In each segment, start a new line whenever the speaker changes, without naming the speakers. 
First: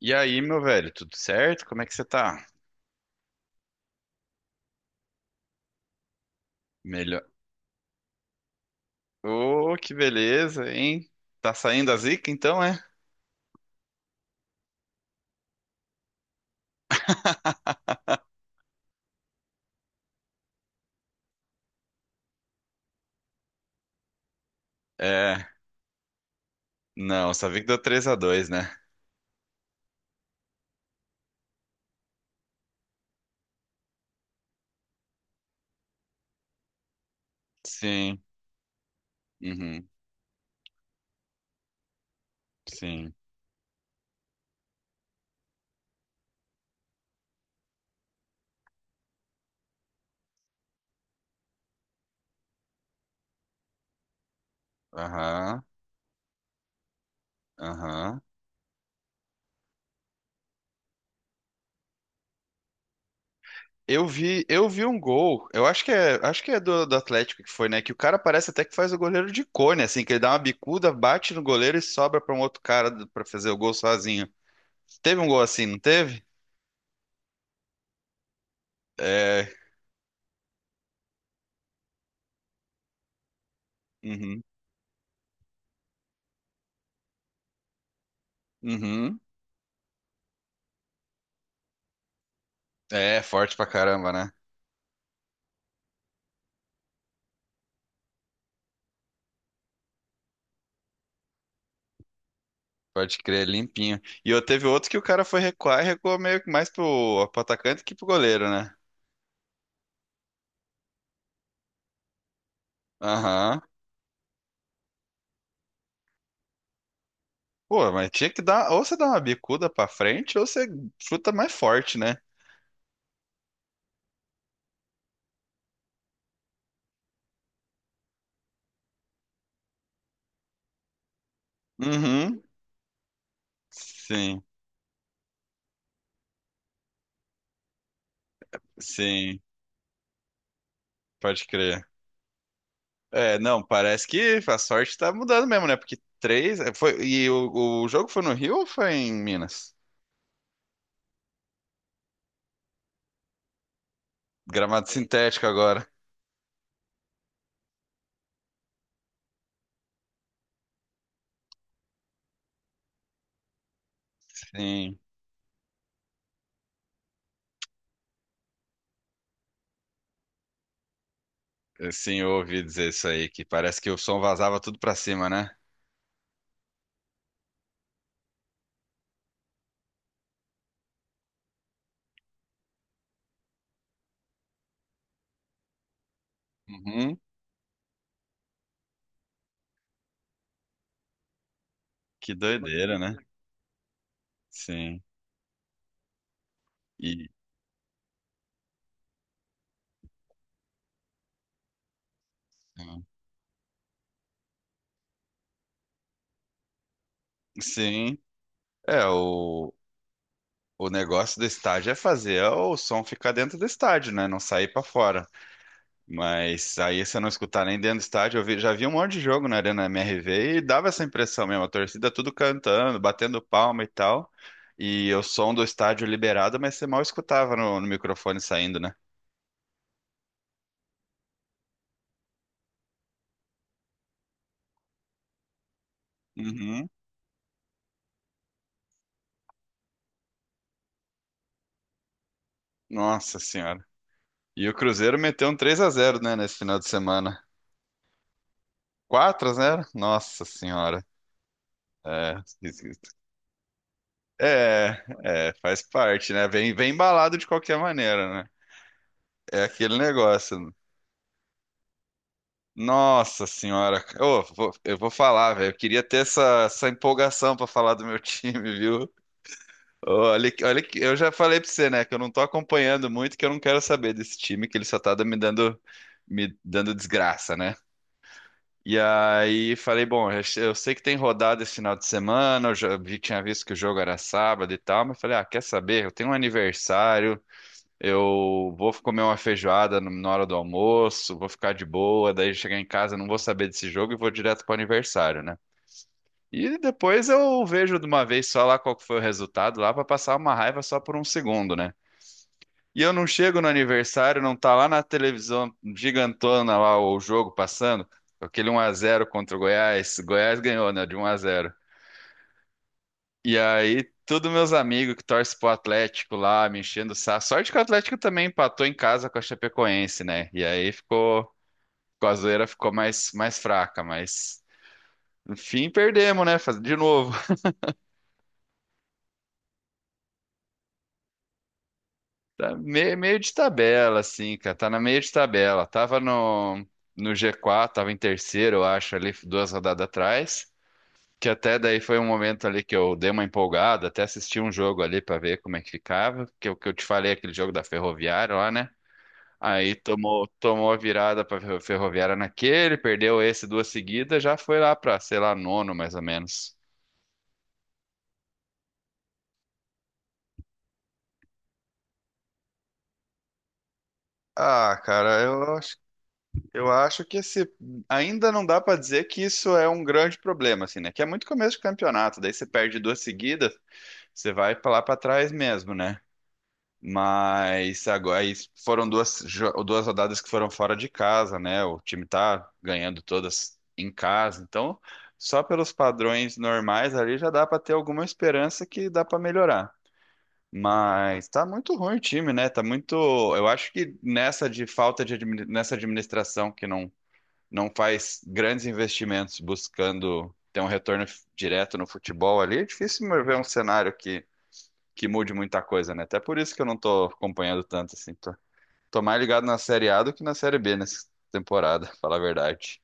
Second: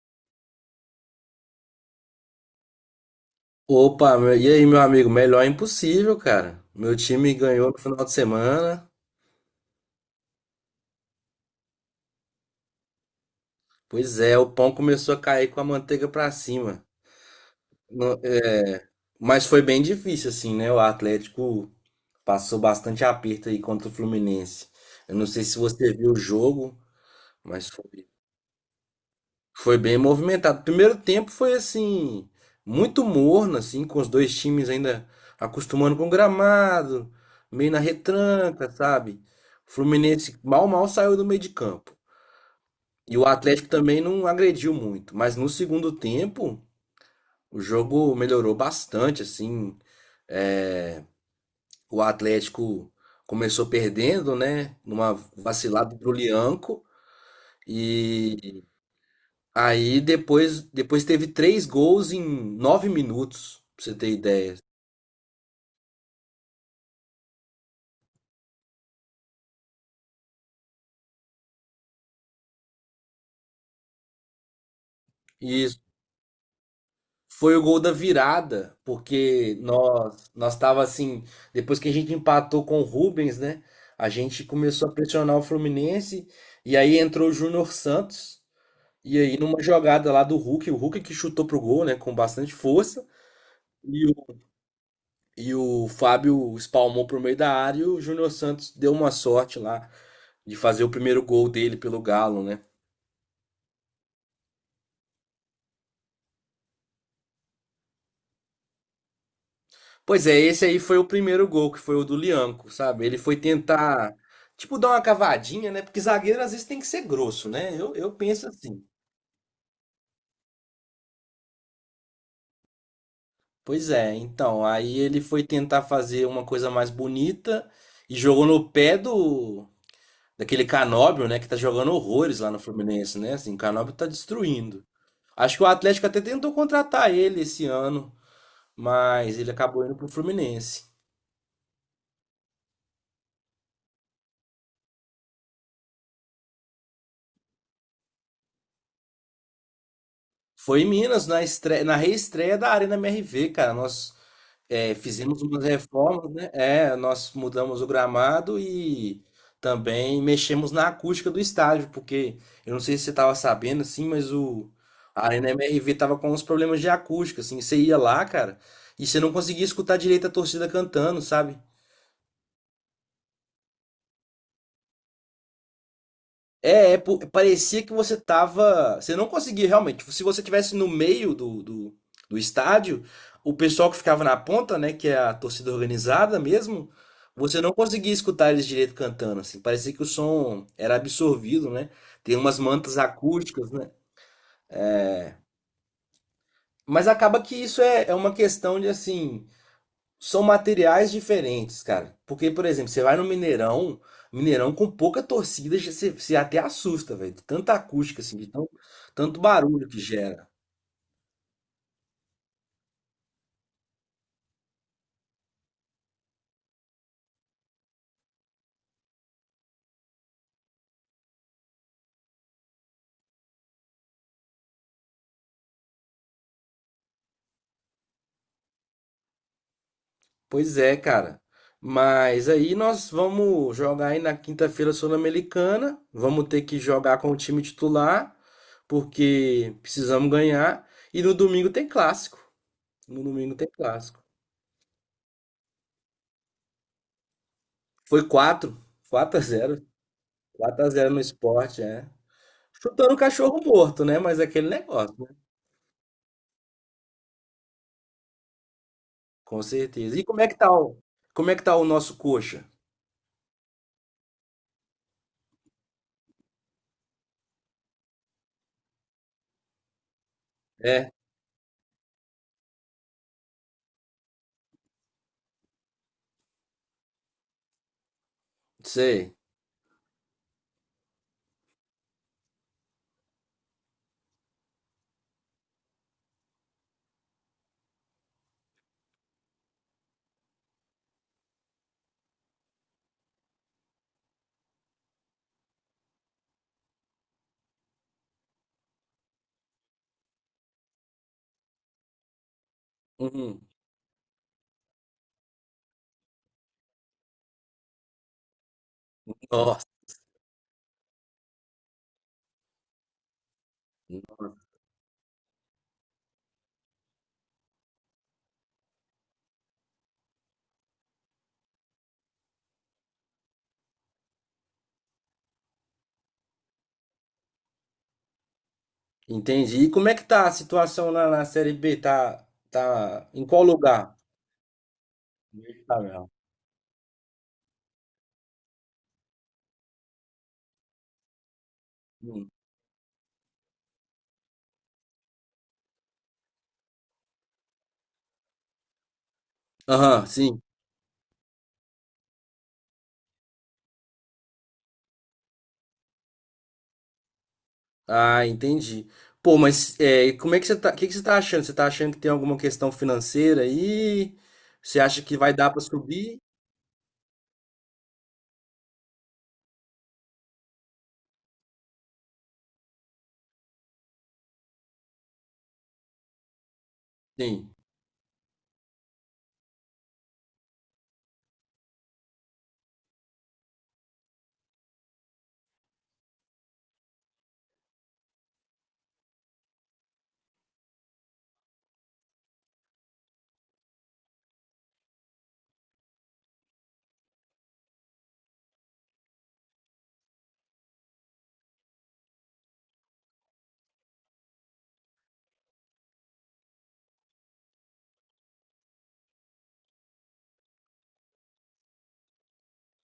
E aí, meu velho, tudo certo? Como é que você tá?
Opa, e aí, meu amigo? Melhor é impossível, cara. Meu
Melhor.
time ganhou no final de semana.
Ô, que beleza, hein? Tá saindo a zica então, é?
Pois é, o pão começou a cair com a manteiga pra cima. No- é, Mas foi bem difícil, assim, né? O Atlético passou bastante aperto aí contra o Fluminense. Eu não sei
É.
se você viu o jogo,
Não, só vi que
mas
deu 3-2, né?
foi bem movimentado. Primeiro tempo foi assim, muito morno, assim, com os dois times ainda acostumando com o gramado, meio na
Sim.
retranca, sabe? O
Uhum.
Fluminense mal saiu do meio de campo.
Sim.
E o Atlético também não agrediu muito. Mas no segundo tempo, o jogo melhorou bastante, assim. É, O Atlético começou perdendo, né? Numa
Aham.
vacilada pro Lianco.
Aham.
Aí depois teve três gols em 9 minutos, pra você
Eu
ter
vi,
ideia.
eu vi um gol. Eu acho que é do Atlético que foi, né? Que o cara parece até que faz o goleiro de cone, assim, que ele dá uma bicuda, bate no goleiro e sobra pra um outro cara pra fazer o gol sozinho. Teve um gol assim,
E
não teve?
foi o gol da virada,
É.
porque nós tava assim, depois que a gente empatou com o Rubens, né? A
Uhum.
gente começou a pressionar o Fluminense e aí entrou o Júnior Santos. E
Uhum.
aí numa jogada lá do Hulk, o Hulk que chutou pro gol, né, com bastante força,
É, forte pra
e
caramba, né?
o, e o Fábio espalmou pro meio da área e o Júnior Santos deu uma sorte lá de fazer o primeiro gol dele pelo Galo, né?
Pode crer, limpinho. E eu teve outro que o cara foi recuar e recuou meio que mais pro atacante que pro goleiro, né?
Pois é, esse aí foi o primeiro gol, que foi o do Lianco, sabe? Ele foi
Aham.
tentar, tipo, dar uma cavadinha, né? Porque zagueiro às vezes tem que ser grosso, né?
Pô,
Eu,
mas
eu
tinha que
penso
dar.
assim.
Ou você dá uma bicuda pra frente, ou você chuta mais forte, né?
Pois é, então, aí ele foi tentar fazer uma coisa mais bonita e jogou no pé do daquele Canóbio, né? Que tá jogando horrores
Uhum.
lá no Fluminense, né? Assim, o Canóbio tá
Sim,
destruindo. Acho que o Atlético até tentou contratar ele esse ano, mas
sim.
ele acabou indo pro Fluminense.
Pode crer. É, não, parece que a sorte tá mudando mesmo, né? Porque três. Foi, e o jogo foi no Rio ou foi em Minas?
Foi em Minas, na estreia, na reestreia da Arena MRV, cara.
Gramado
Fizemos
sintético
umas
agora.
reformas, né? É, nós mudamos o gramado e também mexemos na acústica do estádio, porque eu não sei se você estava sabendo, assim, mas o
Sim,
a Arena MRV tava com uns problemas de acústica, assim, você ia lá, cara, e você não conseguia escutar direito a torcida cantando, sabe?
sim, eu ouvi dizer isso aí, que parece que o som vazava tudo pra cima, né?
Parecia que você tava. Você não conseguia realmente. Se você tivesse no meio do estádio, o pessoal que ficava na ponta, né, que é a torcida organizada mesmo,
Uhum.
você não conseguia escutar eles direito cantando, assim. Parecia que o som era absorvido, né?
Que
Tem umas
doideira,
mantas
né?
acústicas, né?
Sim.
Mas
E
acaba que isso é uma questão de, assim, são materiais diferentes, cara. Porque, por exemplo, você vai no Mineirão, Mineirão com pouca torcida, você até assusta, velho, de tanta
sim,
acústica, assim, de tão-
é
tanto
o,
barulho que gera.
o negócio do estádio é fazer o som ficar dentro do estádio, né? Não sair pra fora. Mas aí você não escutar nem dentro do estádio, já vi um monte de jogo na Arena MRV e dava essa impressão mesmo, a torcida tudo cantando, batendo palma e tal. E o som do estádio liberado, mas você mal escutava no microfone saindo, né?
Pois é, cara. Mas aí nós vamos jogar aí na quinta-feira Sul-Americana. Vamos ter que
Uhum.
jogar com o time titular, porque precisamos ganhar. E no domingo tem clássico. No
Nossa
domingo tem
senhora.
clássico.
E o Cruzeiro meteu um 3-0, né, nesse final de semana.
Foi 4, quatro a
quatro a
zero,
zero? Nossa
quatro a
senhora.
zero no esporte, é.
É, esquisito.
Chutando o cachorro morto, né? Mas é aquele
é,
negócio, né?
é, faz parte, né? Vem, vem embalado de qualquer maneira, né? É
Com
aquele
certeza. E
negócio.
como é que tá o nosso coxa?
Nossa senhora, Ô, eu vou falar, velho. Eu queria ter essa empolgação pra falar do meu time, viu? Ô, Olha,
É,
eu já falei pra você, né, que eu não tô acompanhando muito, que eu não quero saber desse time, que ele só tá me dando desgraça, né? E
sei.
aí falei, bom, eu sei que tem rodada esse final de semana, tinha visto que o jogo era sábado e tal, mas falei, ah, quer saber? Eu tenho um aniversário, eu vou comer uma feijoada na hora do almoço, vou ficar de boa, daí chegar em casa não vou saber desse jogo e vou direto pro aniversário, né? E depois eu vejo de uma vez só lá qual que foi o resultado lá pra passar uma raiva só por um segundo, né? E eu não chego
Uhum.
no aniversário, não tá lá na televisão gigantona lá o jogo passando, aquele 1-0 contra o
Nossa,
Goiás. Goiás ganhou, né? De 1-0. E aí, todos meus amigos que torcem pro Atlético lá, me enchendo o saco. Sorte que o Atlético também empatou em casa com a Chapecoense, né? E aí ficou, com a zoeira ficou mais fraca, mas enfim, perdemos, né? De novo.
entendi. E como é que tá a situação na Série B? Tá,
Tá meio,
tá
meio
em
de
qual lugar?
tabela, assim, cara. Tá na meio de tabela.
Tá
Tava
mesmo.
no, no G4, tava em terceiro, eu acho, ali, duas rodadas atrás. Que até daí foi um
Hum.
momento ali que eu dei uma empolgada, até assisti um jogo ali pra ver como é que ficava. Que o que eu te falei, aquele jogo da Ferroviária lá, né? Aí
Aham,
tomou,
sim.
tomou a virada pra Ferroviária naquele, perdeu esse duas seguidas, já foi lá pra, sei lá, nono mais ou menos.
Ah, entendi. Pô, mas e como é que você tá, o que que você tá achando? Você tá achando que tem alguma questão financeira aí?
Ah,
Você acha que
cara,
vai
eu
dar pra
acho
subir?
Eu acho que esse ainda não dá para dizer que isso é um grande problema, assim, né? Que é muito começo de campeonato, daí você perde duas seguidas, você vai pra lá para trás mesmo, né?
Sim.
Mas agora aí foram duas, duas rodadas que foram fora de casa, né? O time tá ganhando todas em casa, então só pelos padrões normais ali já dá para ter alguma esperança que dá para melhorar. Mas tá muito ruim o time, né? Tá muito. Eu acho que nessa de falta de nessa administração que não faz grandes investimentos buscando ter um retorno direto no futebol ali, é difícil ver um cenário que mude muita coisa, né? Até por isso que eu não tô acompanhando tanto assim. Tô mais ligado na Série A do que na Série B nessa temporada, falar a verdade.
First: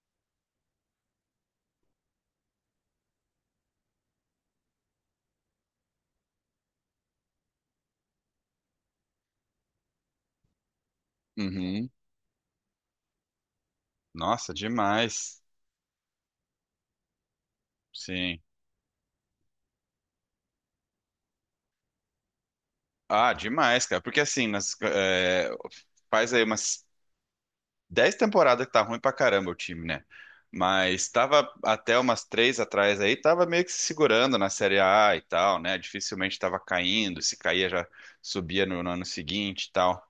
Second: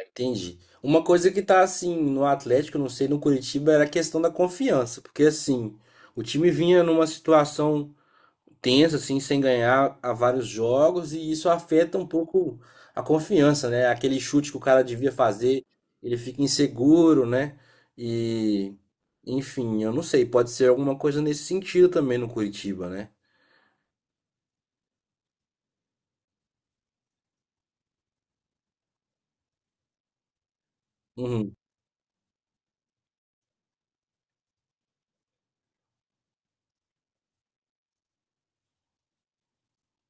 Entendi. Uma coisa que tá assim no Atlético, não sei, no Curitiba, era a questão da confiança, porque assim, o time vinha numa situação tensa, assim, sem ganhar há vários jogos, e isso
Uhum.
afeta um pouco a confiança, né? Aquele chute
Nossa,
que o cara devia
demais.
fazer, ele fica inseguro, né?
Sim.
E, enfim, eu não sei, pode ser alguma coisa nesse sentido também no Curitiba, né?
Ah, demais, cara. Porque assim, faz aí umas 10 temporadas que tá ruim pra caramba o time, né? Mas tava
Uhum,
até umas três atrás aí, tava meio que se segurando na Série A e tal, né? Dificilmente tava caindo, se caía já subia no ano seguinte e tal.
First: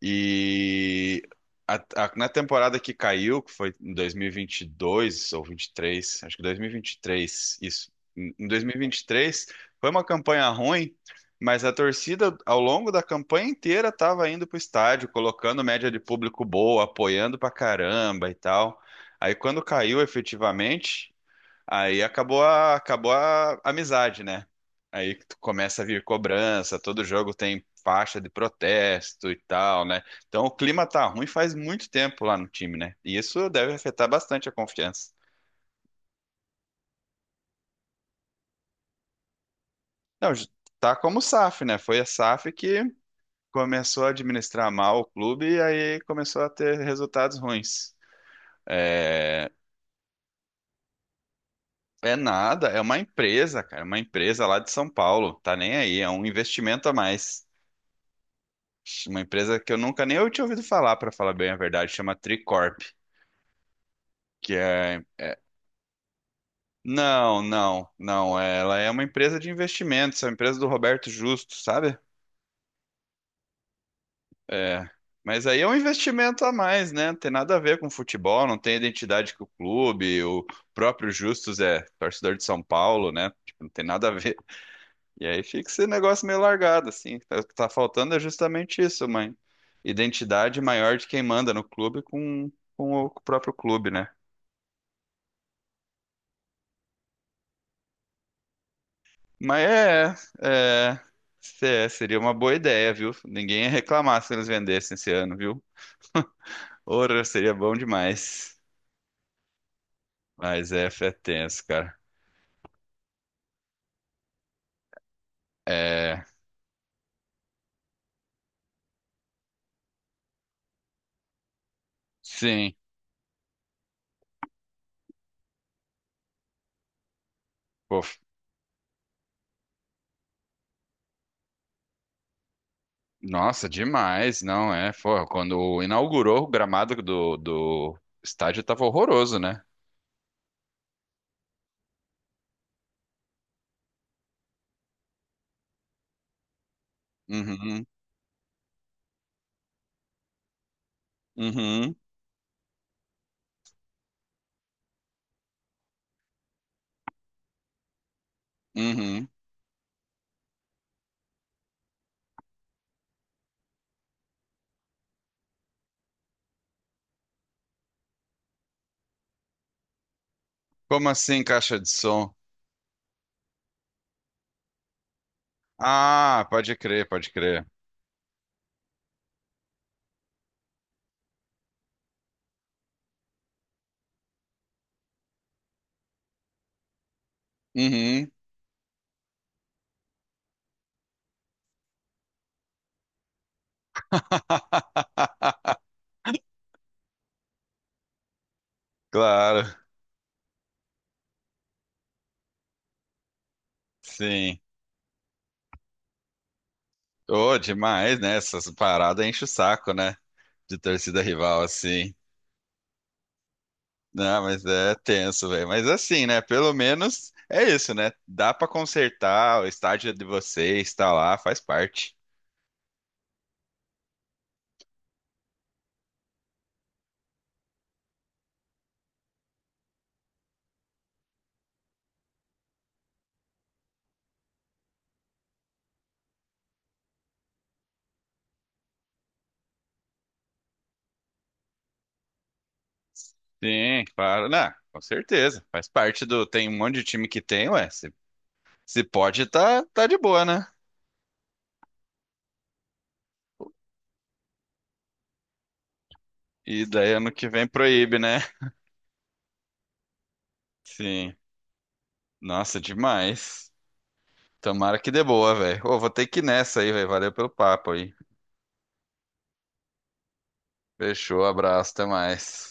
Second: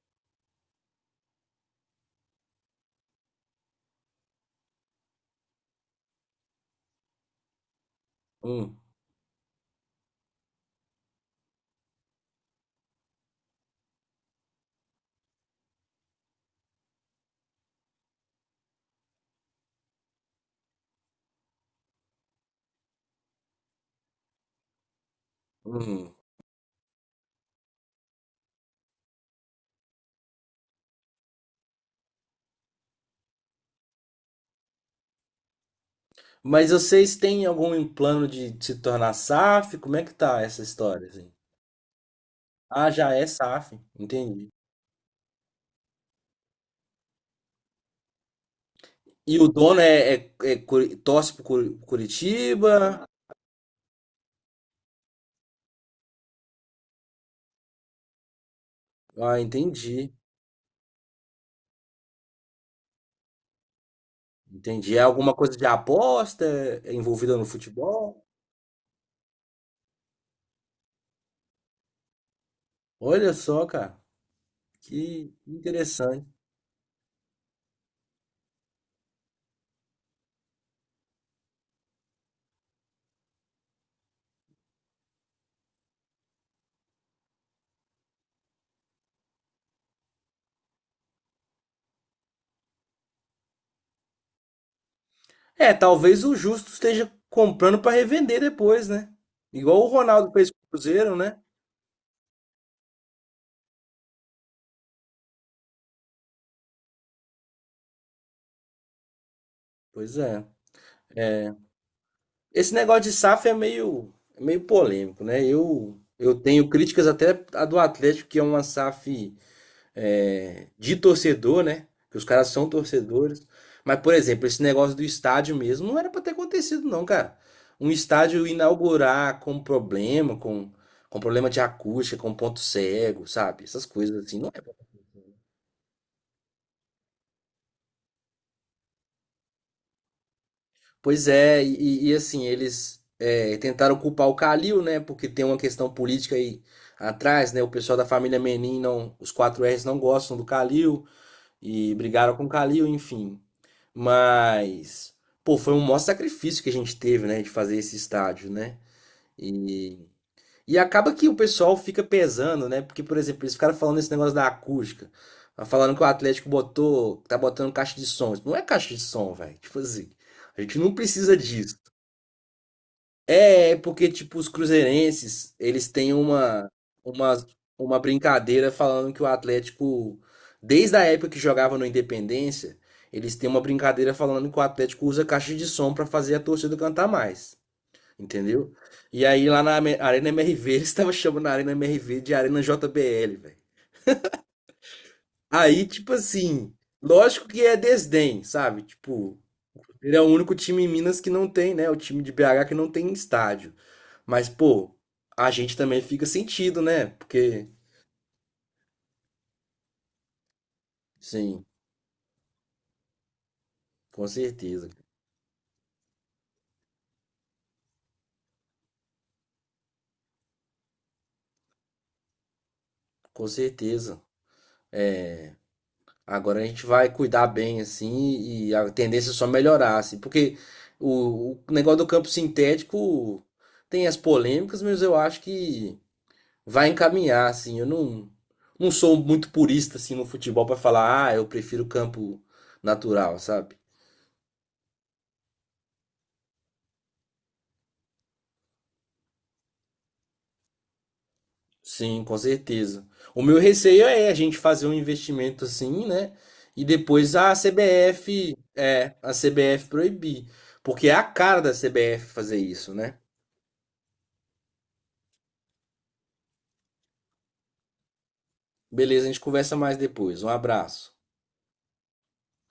E na temporada que caiu, que foi em 2022 ou 23, acho que 2023, isso. Em
uhum,
2023 foi uma campanha ruim, mas a torcida ao longo da campanha inteira estava indo pro estádio, colocando média de público boa, apoiando pra caramba e tal. Aí quando caiu efetivamente, aí acabou a amizade, né? Aí tu começa a vir
uhum.
cobrança, todo jogo tem faixa de protesto e tal, né? Então o clima tá ruim faz muito tempo lá no time, né? E isso deve afetar bastante a confiança.
Mas vocês têm algum plano de se tornar SAF? Como é que
Não,
tá essa
tá
história,
como o
assim?
SAF, né? Foi a SAF que
Ah, já é SAF,
começou a
entendi.
administrar mal o clube e aí começou a ter resultados ruins.
E o
É,
dono torce pro
é nada,
Curitiba?
é uma empresa, cara, uma empresa lá de São Paulo, tá nem aí, é um investimento a mais. Uma
Ah,
empresa que eu nunca
entendi.
nem eu tinha ouvido falar, para falar bem a verdade, chama Tricorp, que
Entendi. É
é,
alguma coisa de aposta envolvida
Não,
no
não,
futebol?
não. Ela é uma empresa de investimentos, é uma empresa do Roberto Justo, sabe?
Olha só, cara,
É.
que
Mas aí é um
interessante.
investimento a mais, né? Não tem nada a ver com futebol, não tem identidade com o clube. O próprio Justus é torcedor de São Paulo, né? Tipo, não tem nada a ver. E aí fica esse negócio meio largado, assim. Tá, o que tá faltando é justamente isso, mãe. Identidade maior de quem manda no clube com o próprio clube, né?
É, talvez o Justo esteja comprando para revender depois, né?
Mas
Igual o
é,
Ronaldo fez com o
é,
Cruzeiro, né?
seria uma boa ideia, viu? Ninguém ia reclamar se eles vendessem esse ano, viu? Ora, seria bom demais.
Pois é.
Mas é
é.
tenso, cara.
Esse negócio de SAF é meio polêmico, né? Eu,
É,
eu tenho críticas até a do Atlético, que é uma SAF de torcedor, né? Que os caras são
sim.
torcedores. Mas, por exemplo, esse negócio do estádio mesmo não era pra ter acontecido, não, cara. Um
Pô,
estádio inaugurar com problema, com problema de acústica, com ponto cego, sabe?
nossa,
Essas coisas assim,
demais,
não é
não
bom.
é? Pô, quando inaugurou o gramado do estádio tava horroroso, né?
Pois é, e assim, eles tentaram culpar o Calil, né? Porque tem uma questão política aí atrás, né? O
Uhum,
pessoal da família Menin, não, os quatro rs não gostam do Calil
uhum,
e brigaram com o Calil, enfim. Mas, pô, foi um maior sacrifício que a gente teve, né, de fazer esse estádio, né?
uhum.
E, e acaba que o pessoal fica pesando, né? Porque, por exemplo, eles ficaram falando esse negócio da acústica. Falando que o Atlético botou, tá botando caixa de som. Isso não é caixa de som, velho. Tipo assim, a gente não
Como
precisa
assim caixa
disso.
de som?
É, é porque, tipo, os cruzeirenses, eles têm
Ah, pode crer, pode
uma,
crer.
uma brincadeira falando que o Atlético, desde a época que jogava no Independência, eles têm uma brincadeira falando que o Atlético usa caixa de som pra fazer a torcida cantar mais,
Uhum.
entendeu? E aí lá na Arena MRV, eles estavam chamando a Arena MRV de Arena JBL, velho. Aí, tipo assim, lógico que é desdém, sabe? Tipo,
Claro,
ele é o único time em Minas que não tem, né? O time de BH que não tem estádio. Mas,
sim.
pô, a gente também fica sentido, né?
Ô,
Porque,
demais, né? Essas paradas enche o saco, né? De torcida rival,
sim,
assim.
com
Não, mas
certeza,
é tenso, velho. Mas assim, né? Pelo menos é isso, né? Dá pra consertar, o estádio é de vocês, tá lá, faz parte.
com certeza. Agora a gente vai cuidar bem, assim, e a tendência é só melhorar, assim, porque o negócio do campo sintético tem as polêmicas, mas eu acho que vai encaminhar, assim. Eu não sou muito purista, assim, no futebol para falar, ah, eu prefiro campo natural, sabe?
Sim, claro. Não, com certeza. Faz parte do. Tem um monte de time que tem, ué. Se pode, tá, tá de boa, né?
Sim, com certeza. O meu receio é a gente fazer um investimento assim, né? E
E daí ano
depois
que vem
a CBF,
proíbe, né?
é, a CBF proibir. Porque é a
Sim.
cara da CBF fazer
Nossa,
isso, né?
demais. Tomara que dê boa, velho. Ô, vou ter que ir nessa aí, velho. Valeu pelo papo aí.
Beleza, a gente conversa mais depois. Um abraço.
Fechou, abraço, até mais.